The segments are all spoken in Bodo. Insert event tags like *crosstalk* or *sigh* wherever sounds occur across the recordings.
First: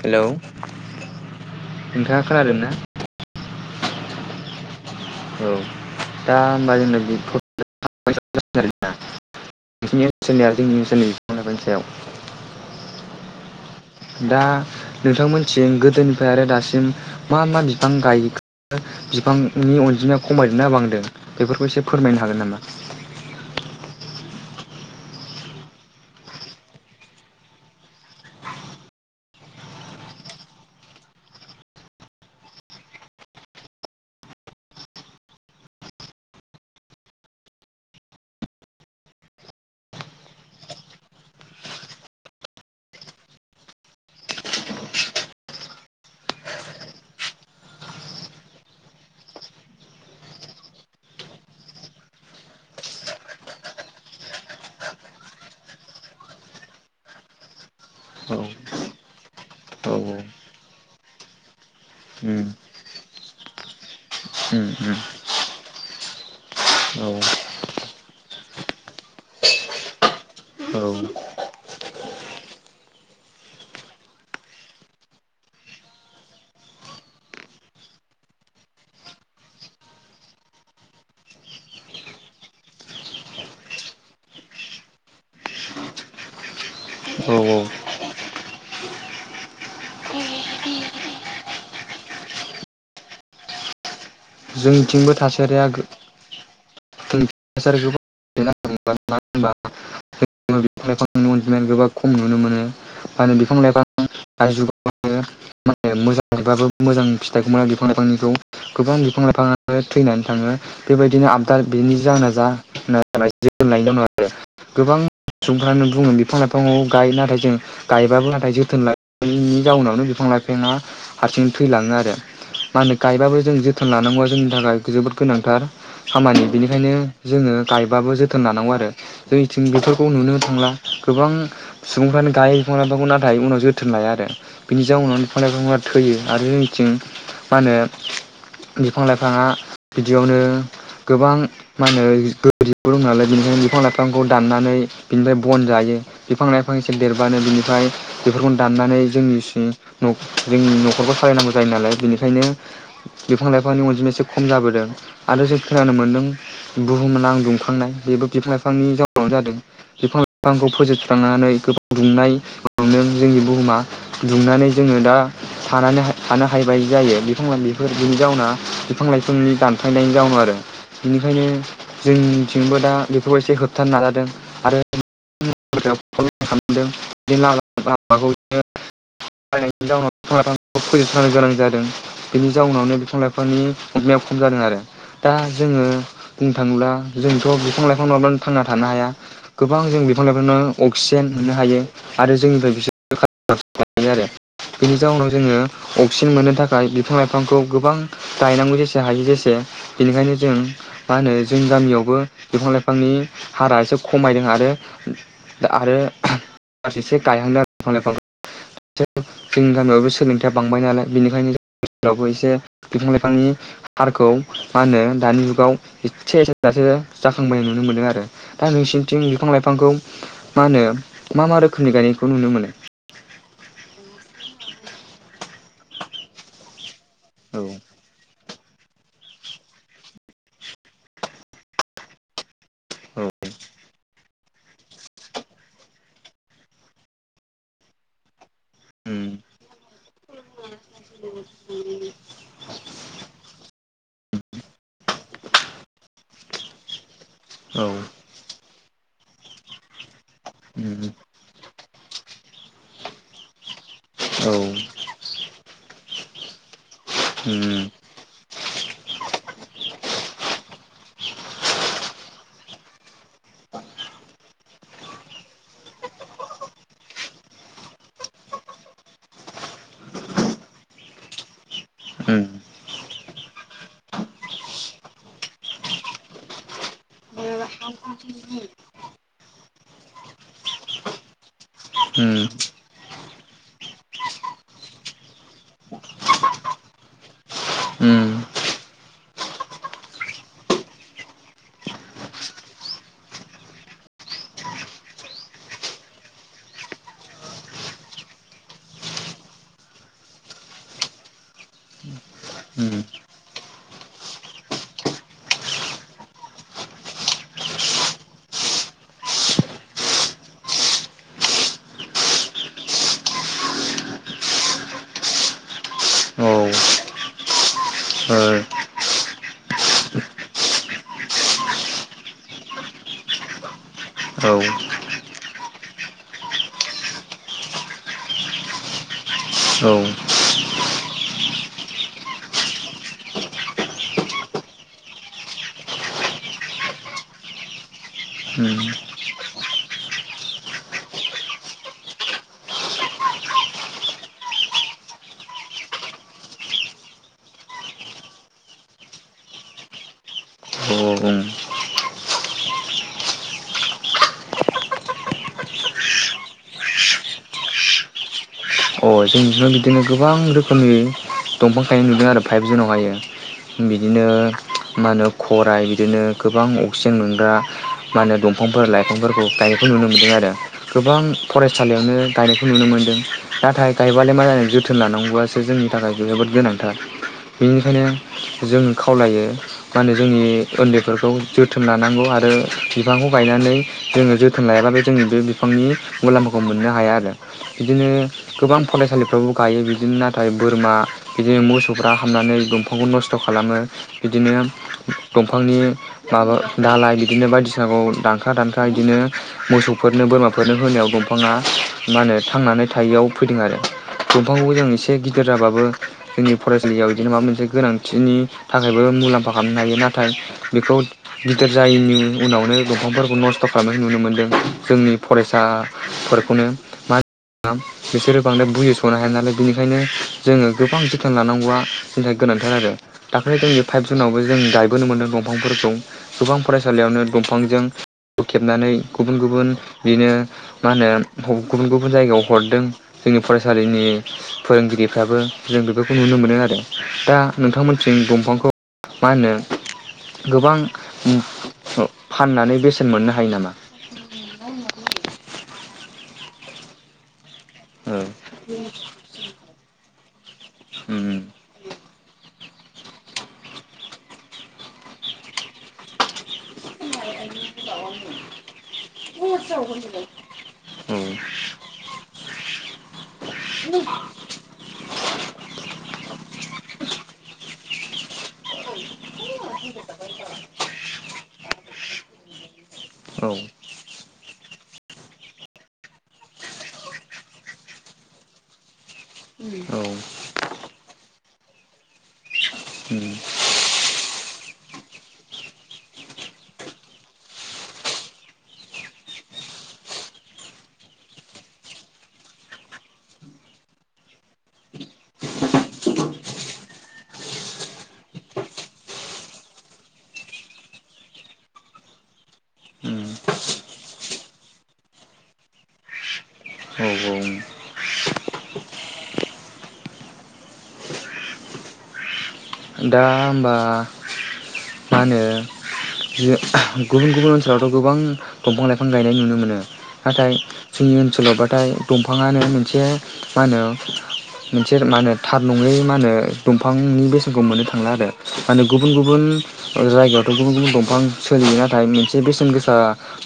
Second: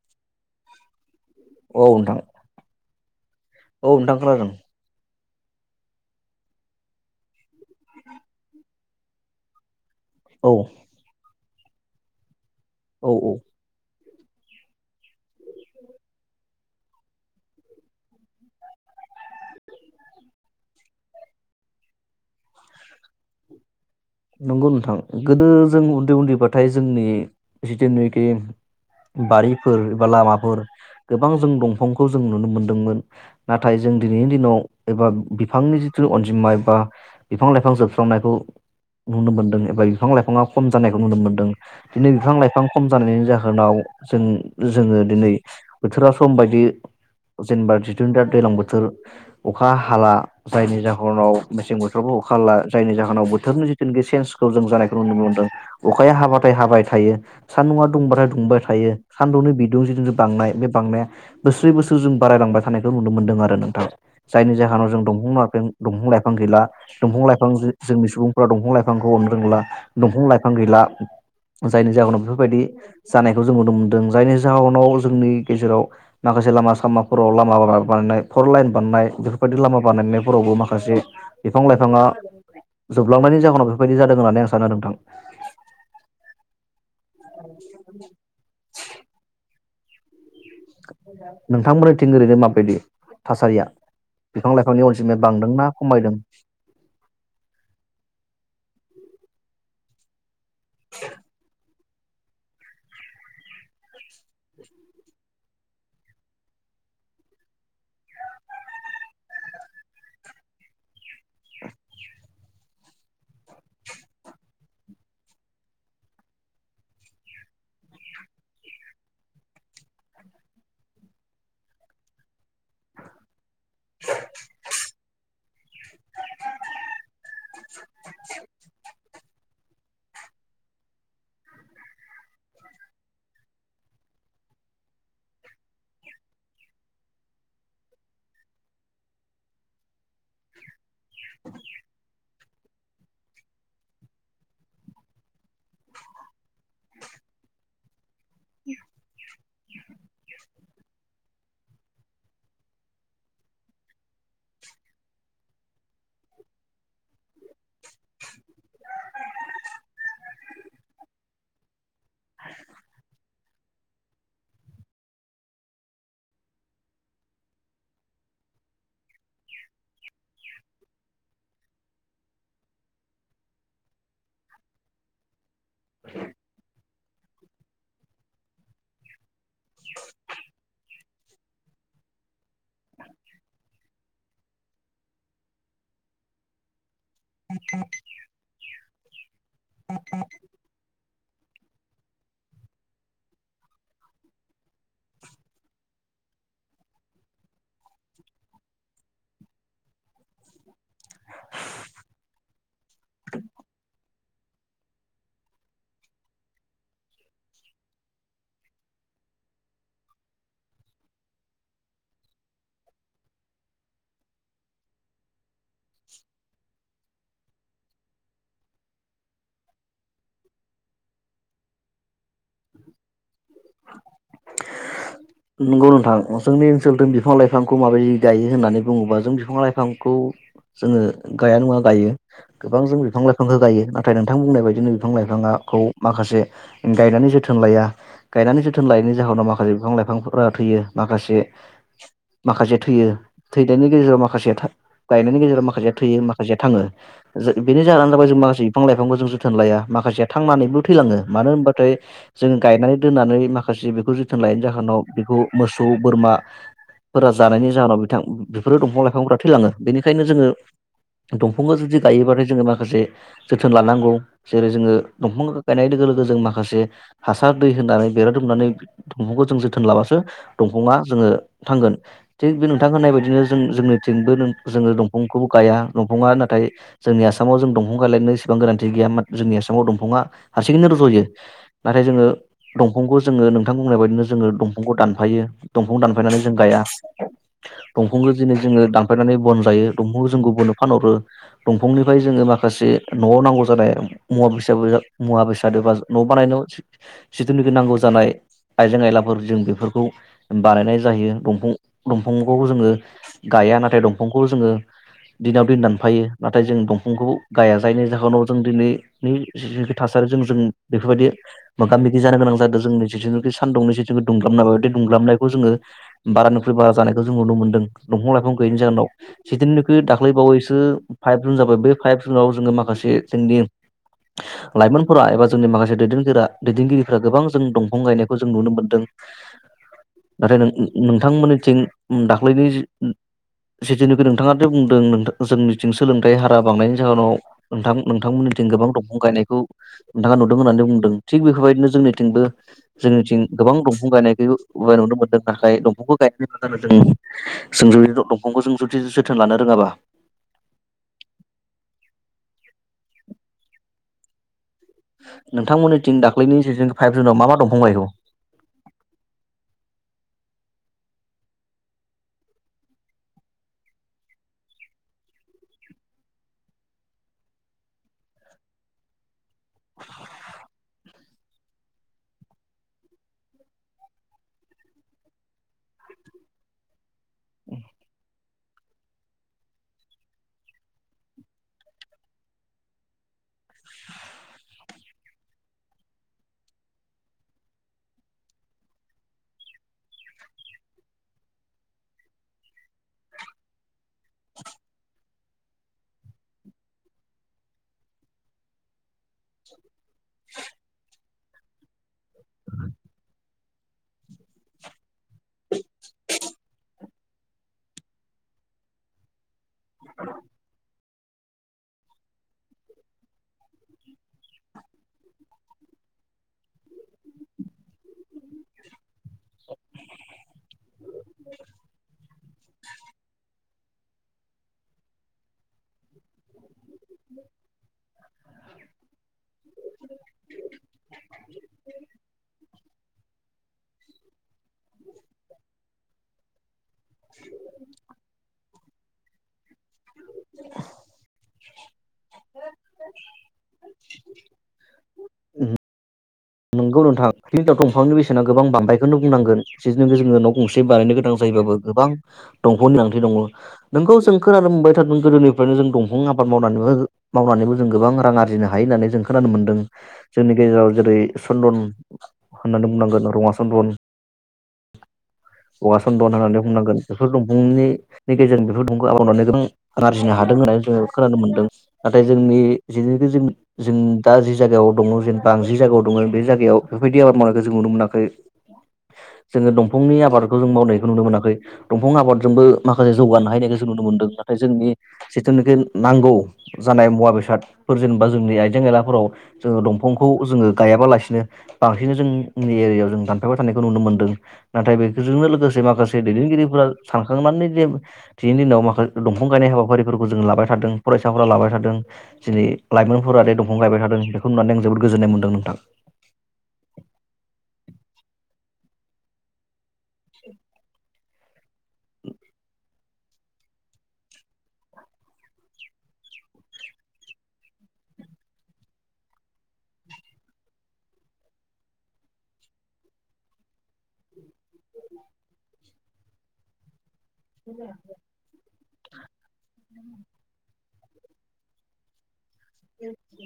हेलौ *inaudible* औ नोंथां नोंथाङा खोनादों ना? औ नोंथां खोनादों। औ दा होमबा जोंना *unintelligible* नोंसिनि ओनसोलनिया औ जोंनि ओनसोलनि *unintelligible* याव‌ *inaudible* औ औ। दा नोंथांमोनथिं गोदोनिफ्राय आरो दासिम मा मा बिफां गायखो बिफांनि अनजिमाया खमायदोंना बांदों बेफोरखौ एसे फोरमायनो हागोन नामा? नंगौ नोंथां गोदो जों उन्दै उन्दैबाथाय जोंनि जिथुनाखि बारिफोर एबा लामाफोर गोबां जों दंफांखौ जों नुनो मोनदोंमोन नाथाय जों दिनैनि दिनाव एबा बिफांनि जिथु अनजिमा एबा बिफां-लाइफां जोबस्रांनायखौ नुनो मोन्दों एबा बिफां लाइफाङा खम जानायखौ नुनो मोनदों दिनै बिफां लाइफां खम जानायनि जाहोनाव जों जोङो दिनै बोथोरा सम बायदि जेनेबा जिथुुन दा दैलां बोथोर अखा हाला जायनि जाहोनाव मेसें बोथोरावबो अखा हाला जायनि जाहोनाव बोथोरनि जि जों बे चेन्सखौ जों जानायखौ नुनो मोनदों अखाया हाबाथाय हाबाय थायो सान्दुंआ दुंबाथाय औ दुंबाय थायो सान्दुंनि बिदुं औ जिथुनाखि बांनाय बे बांनाया बोसोरै बोसोर जों उम बारायलांबाय थानायखौ नुनो मोनदों आरो नोंथां। जायनि उम जाहोनाव उम जों दंफां माफं दंफां-लाइफां गैला औ दंफां लाइफां जो जोंनि सुबुं फोरा दंफं-लाइफांखौ अननो रोंला दंफां-लाइफां गैला औ जायनि जाहोनाव बेफोरबायदि जानायखौ जों नुनो मोन्दों जायनि जाहोनाव जोंनि गेजेराव माखासे लामा सामाफोराव लामा बानायनाय फर लाइन बानायनाय बेफोरबायदि लामा बानायनायफोरावबो माखासे बिफां-लाइफाङा जोबलांनायनि जाहोनाव बेफोरबायदि जादों होननानै आं सानो नोंथां। औ *unintelligible* नोंथांमोननिथिं ओरैनो माबायदि थासारिया? बिफां लाइफांनि जोंनिथिंबो अनजिमाया थासारिया बांदोंना खमायदों? *unintelligible* मानो होनबा बिफां लाइफांनि *inaudible* अनजिमायानो गोबां खम नुनो मोनो मा होनो बिफां लाइफां *unintelligible* मोजां मोजां फिथाइखौ मोना बिफां लाइफांनिखौ गोबां बिफां लाइफांआनो थैनानै थाङो बेबायदिनो आबदार बेनि जाहोना जा *unintelligible* उनाव आरो गोबां सुबुंफ्रानो बुङो बिफां लाइफांआव गायो नाथाय जों गायबाबो नाथाय जोथोन लायिनि जाउनावनो बिफां लाइफाङा हारसिं थैलाङो आरो मा होनो गायबाबो जों जोथोन लानांगौआ जोंनि थाखाय जोबोद गोनांथार। खामानि बेनिखायनो जोङो गायबाबो जोथोन लानांगौ आरो जोंनिथिं बेफोरखौ नुनो थांला। गोबां सुबुंफ्रानो गायो बिफां लाइफांखौ नाथाय उनाव जोथोन लाया आरो बिनि जाऊनाव बिफां लाइफांफ्रा थैयो आरो जोंनिथिं मा होनो बिफां लाइफाङा बिदियावनो गोबां मा होनो नालाय बेनिखायनो बिफां लाइफांखौ दाननानै बिनिफ्राय बन जायो बिफां लाइफां एसे देरबानो बिनिफ्राय बेफोरखौनो दाननानै जोंनिसि जोंनि नखरखौ सालायनांगौ जायो नालाय बेनिखायनो बिफां लाइफांनि अनजिमा एसे खम जाबोदों आरो जों खोनानो मोनदों बुहुमनां दुंखांनाय बेबो बिफां लाइफांनि जाऊनावनो जादों। बिफांखौ फोजोबस्रांनानै गोबां दुंनाय नुदों जोंनि बुहुमा दुंनानै जोङो दा थानानै थानो हायिबायदि जायो बिफां लाइफोर बिनि जाऊनाव बिफां लाइफांनि दानफ्लायनायनि जाऊनाव आरो बेनिखायनो जोंनिथिंबो दा बेखौ एसे होबथानो नाजादों। *inaudible* *unintelligible* गोबां जों बिफां लाइफांनो अक्सिजेन मोननो हायो आरो जोंनिफ्राय बिसोरो कारबनडाय अक्साइड मोननो हायो आरो बेनि जाऊनाव जोङो अक्सिजेन मोननो थाखाय बिफां लाइफांखौ गोबां गायनांगौ जेसे हायो जेसे बेनिखायनो जों मा होनो जोंनि गामियावबो बिफां लाइफांनि हारा एसे खम। खमायदों आरो आरो एसे गायहांदों आरो बिफां लाइफांखौ जोंनि गामियावबो सोलोंथायया बांबाय नालाय बेनिखायनो ओनसोलावबो एसे बिफां लाइफांनि हारखौ मा होनो दानि जुगाव *unintelligible* जाखांबोनाय नुनो मोनदों आरो दा नोंसि बिफां लाइफांखौ मा होनो मा मा रोखोमनि गायनायखौ नुनो मोनो? नंगौ नोंथां जोंनि सोलथिं बिफां औ लाइफांखौ माबोरै गायो होननानै बुङोबा जों बिफां लाइफांखौ जोङो गाया नङा गायो गोबां जों बिफां लाइफां गायो नाथाय नों नोंथां बुंनाय बायदिनो बिफां लाइफाङाखौ माखासे गायनानै जोथोन लाया। गायनानै जोथोन लायैनि जाहोनाव माखासे बिफां लाइफांफोरा थैयो माखासे माखासे थैयो थैनायनि गेजेराव माखासे माखासेया गायनायनि गेजेराव माखासेया थैयो माखासेया थाङो। बेनो औ जाहोना जाबाय जों माखासे फां लाइफांखौ जों जोथोन लाया माखासे थांनानैबो उम थैलाङो मानो होनबाथाय जों गायना दोन्नानै माखासे बेखौ जोथोन औ उम औ लायैनि जाहोनाव बेखौ मोसौ बोरमा फोरा जानायनि उम जाहोनाव बिथां बेफोरो दंफां लाइफांफोरा थैलाङो बेनिखायनो जोङो दंफांखौ जुदि गायोबाथाय जोङो माखासे जोथोन लानांगौ जेरै जोङो दंफां गायनाय लोगो लोगो जों माखासे हासार दै होनानै बेरा दुमनानै दंफांखौ जों जोथोन लाबासो दंफाङा जोङो थांगोन थिग बे उम नोंथां होननाय बायदिनो जों जोंनिथिंबो जोङो दंफांखौबो गाया दंफाङा नाथाय जोंनि आसामाव जों दंफां गायलायनो इसेबां गोनांथि गैया जोंनि आसामाव दंफाङा हारसिङैनो रजयो नाथाय जोङो। उम दंफांखौ जोङो नोंथां बुंनाय बायदिनो जोङो दंफांखौ दानफायो दंफां दानफायनानै जों गाया उम दंफांखौ दिनै जोङो दानफायनानै बन जायो दंफांखौ जों गुबुननो फानहरो दंफांनिफ्राय जोङो माखासे नआव नांगौ जानाय मुवा बेसाद मुवा बेसाद बा न बानायनायाव। जिथुनाखि नांगौ जानाय आइजें आयलाफोर जों बेफोरखौ बानायनाय जायो दंफां दंफांखौ जोङो उम गाया नाथाय दंफांखौ जोङो दिनाव दिन दानफायो नाथाय जों दंफांखौ गाया जायनि जाहोनाव जों दिनैनि जिखि थासारिजों जों बेफोरबायदि मोगा मोगि गोनां जादों जोंनि जिथुनिखि सानदुं जि दुंग्लाबनाय बे दुंग्लाबनायखौ जोङो औ ओ बारानिफ्राय बारा जानायखौ जों नुनो मोनदों दंफां औ लाइफां गैयैनि जाहोनाव जिथुनिखि दाख्लैबावैसो फाइभ जुन जाबाय बे फाइभ जुनाव जोङो माखासे जोंनि औ लाइमोनफोरा एबा जोंनि माखासे दैदेनगिरि दैदेनगिरि गोबां जों दंफां गायनायखौ जों नुनो मोनदों उम नाथाय नों नोंथांमोननिथिं दाख्लैनि जिथिनिखि नोंथांङादि बुंदों जोंनिथिं सोलोंथाइ हारा बांनायनि जाहोनाव नोंथां नोंथांमोननिथिं गोबां दंफां गायनायखौ नोंथांङा नुदों होननानै बुंदों थिग बेफोर बायदिनो जोंनिथिंबो-जोंनिथिं गोबां दंफां गायनायखौ नुनो मोनदों नाथाय दंफांखौ गायनायनि उनाव जों दंफांखौ जों जुदि जोथोन लानो रोंङाबा। औ उम नोंथां मोननिथिं दाख्लैनि जे फाइभ जुनाव मा मा दंफां गायखौ अ जों बिदिनो गोबां रोखोमनि दंफां गायनाय नुदों आरो फाइभ जुनावहायो बिदिनो मा होनो खराय बिदिनो गोबां अक्सिजेन मोनग्रा मा होनो दंफांफोर लाइफांफोरखौ गायनायखौ नुनो मोनदों आरो। गोबां फरायसालियावनो गायनायखौ नुनो मोनदों नाथाय गायबालाय मा जानो जोथोन लानांगौआसो जोंनि थाखाय जोबोद गोनांथार। बिनिखायनो जों खावलायो मा होनो जोंनि उन्दैफोरखौ जोथोन लानांगौ आरो बिफांखौ गायनानै जोंङो जोथोन लायाबाबो जों बे बिफांनि मुलाम्फाखौ मोननो हाया आरो बिदिनो गोबां फरायसालिफ्रावबो गायो बिदिनो नाथाय बोरमा बिदिनो मोसौफ्रा हाबनानै दंफांखौ नस्थ खालामो बिदिनो दंफांनि माबा दालाय बिदिनो बायदिसिनाखौ दानखा-दानखा बिदिनो मोसौफोरनो बोरमाफोरनो होनायाव दंफाङा मा होनो ओ थांनानै थायियाव फैदों आरो दंफांखौबो जों एसे गिदिर जाबाबो जोंनि फरायसालियाव बिदिनो माबा मोनसे गोनांथिनि थाखायबो मुलाम फा खालामनो हायो नाथाय बेखौ गिदिर जायैनि उनावनो दंफांफोरखौ नस्थ खालामनाय नुनो मोन्दों जोंनि फरायसाफोरखौनो मा बिसोरो बांद्राय बुजिसनो हाया नालाय बेनिखायनो जों गोबां जोथोन लानांगौआ जोंहा गोनांथार आरो दाखाै जोंनि फाइभ जुनावबो जों गायबोनो मोनदों दंफांफोरखौ गोबां फरायसालियावनो दंफांजों खेबनानै गुबुन-गुबुन बिदिनो मा होनो गुबुन-गुबुन जायगायाव हरदों। जोंनि फरायसालिनि फोरोंगिरिफ्राबो जों बेफोरखौ नुनो मोनो आरो दा नोंथांमोनथिं दंफांखौ मा होनो गोबां ओ फाननानै बेसेन मोननो हायो नामा। नोंगौ नोंथां बि दंफांनि बेसेना गोबां बांबायखौनो बुंनांगोन जि *unintelligible* गंसे बानायनो गोनां जायोबाबो गोबां दंफां गोनांथि दंङ नोंगौ जों खोनानो मोनबाय थादोंमोन गोदोनिफ्रायनो जों दंफां आबाद मावनानैबो-मावनानैबो जों गोबां रां आरजिनो हा हायो होननानै जों खोनानो मोन्दों जोंनि गेजेराव औ जेरै चन्दन होननानै बुंनांगोन रङा चन्दन बगा चन्दन होननानै बुंनांगोन बेफोर दंफांनि नि गेजेरजों बेफोर दंफांखौ आबाद मावनानै गोबां आरजिनो हादों होननानै जोंङो खोनानो मोनदों नाथाय जोंनि जिखि ज औ जों दा जायगायाव दंङ जेनबा आंङो जि जायगायाव दं बे जायगायाव बेफोरबायदि आबाद मावनायखौ जों नुनो मोनाखै। जोंङो औ दंफांनि आबादखौ जों मावनायखौ नुनो मोनाखै। दंफां आबाद जोंबो माखासे जौगानो हायनायखौ जों नुनो मोनदों नाथाय जोंनि जिथुनिखि नांगौ जानाय मुवा बेसादफोर जेनेबा जोंनि आयजें आयलाफोराव जोंङो दंफांखौ जोंङो गायाबालासिनो बांसिन जोंनि एरियायाव जों दानफायबाय थानायखौ नुनो मोनदों नाथाय बेजोंनो लोगोसे माखासे दैदेनगिरिफोरा सानखांनानै जे दिनैनि दिनाव माखासे दंफां गायनाय हाबाफारिफोरखौ जों लाबाय थादों फरायसाफोरा लाबाय थादों दिनै औ लायमोनफोरा दे दंफां गायबाय थादों बेखौ नुनानै आं जोबोद गोजोननाय मोन्दों। औ *unintelligible* *inaudible* दा होमबा मा होनो बे गुबुन-गुबुन ओनसोलावथ गोबां दंफां लायफां गायनाय नुनो मोनो नाथाय जोंनि ओनसोलाव बाथाय दंफाङानो मोनसे मा होनो मोनसे मा होनो थार नङै मा होनो दंफांनि बे खौ मोननो थांला आरो माने गुबुन-गुबुन जायगायावथ गुबुन-गुबुन दं फां गोबां सोलियो नाथाय मोन से बेसेन गोसा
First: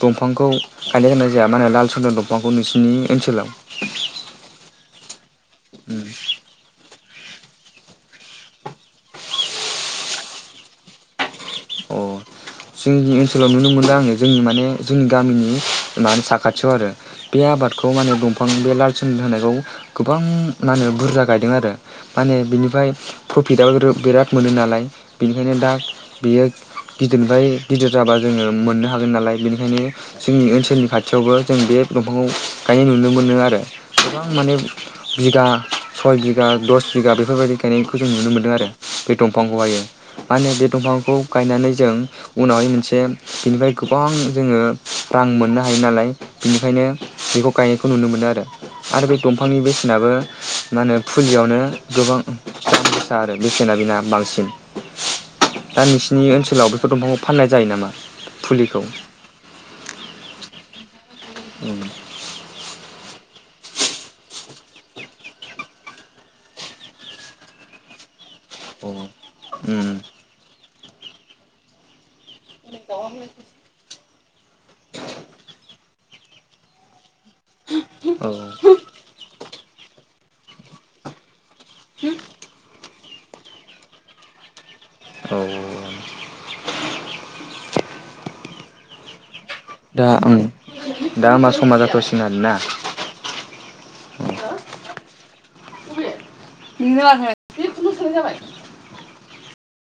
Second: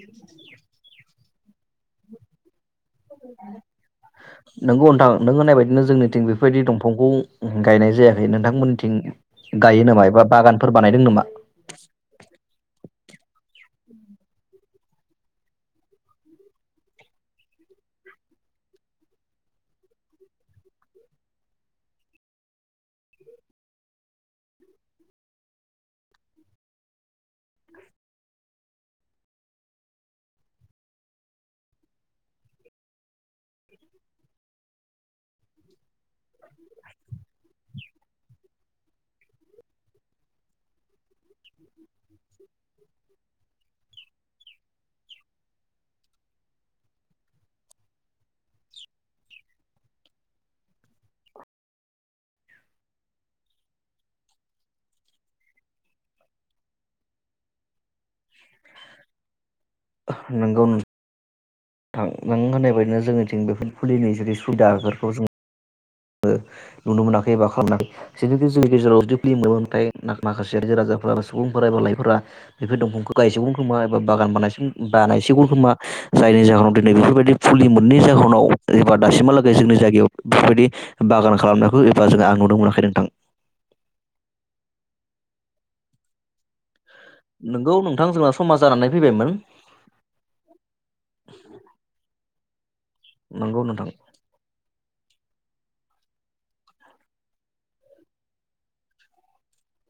दंफांखौ गायनाय होनाय जाया माहोनो लाल सन्दन दंफांखौ नोंसिनि ओनसोलाव नोंगौ नोंथां नों होननाय बायदिनो जोंनिथिं बेफोरबायदि दं दंफां गायनाय जायाखै नोंथांमोननिथिं गायो नामा एबा बागानफोर बानायदों नामा? अ जोंनि ओनसोलाव नुनो मोनदों आङो जोंनि माने जोंनि गामिनि मा साखाथियाव आरो बे आबादखौ माने दंफां बे लाल स होनायखौ गोबां माने बुरजा गायदों आरो माने बिनिफ्राय प्रफिटाबबो बिराद मोनो नालाय बेनिखायनो दा बेयो दि गिदिरनिफ्राय गिदिर जाबा जोङो मोननो हागोन नालाय बेनिखायनो जोंनि ओनसोलनि खाथियावबो जों बे दंफांखौ गायनाय नुनो मोनो आरो गोबां माने बिगा सय बिगा दस बिगा बेफोरबायदि गायनायखौ जों नुनो मोनदों आरो बे दंफांखौहायो मा होनो बे दंफांखौ गायनानै जों उनावहाय मोनसे बिनिफ्राय गोबां जोङो रां मोननो हायो नालाय बिनिखायनो बेखौ गायनायखौ नुनो मोनो आरो आरो बे दंफांनि बेसेनाबो मा होनो फुलियावनो गोबां दाम गोसा आरो बेसेना बेना बांसिन दा नोंसिनि ओनसोलाव बे दंफाङाव फाननाय जायो नामा फुलिखौ नंगौ नों थां नों होननाय बायदिनो जोंनि थिं बेफोर फुलिनाय जुदि सुबिदा बेफोरखौ जों आङो नुनो मोनाखै एबा खालामाखै जिहेखि जोंनि औ गेजेराव ज *unintelligible* रायजो राजाफोरा सुबुंफोरा एबा लाइफोरा बेफोर दंफांखौ गायजोबगोन खोमा गय बागान बानायसिम बानायसिगोन खोमा जायनि जाहोनाव दिनै बेफोरबायदि फुलि मोननि जाहोनाव एबा दासिमहालागै जोंनि जायगायाव बेफोरबायदि बागान खालामनाय एबा जो आं नुनो मोनाखै नोंथां। *inaudible* औ औ नोंगौ नोंथां जोंना समा जानानै फैबायमोन दा आं दा होमबा समा जाथ'सिगोन आरो ना नंगौ नोंथां ननो जाबाय *unintelligible*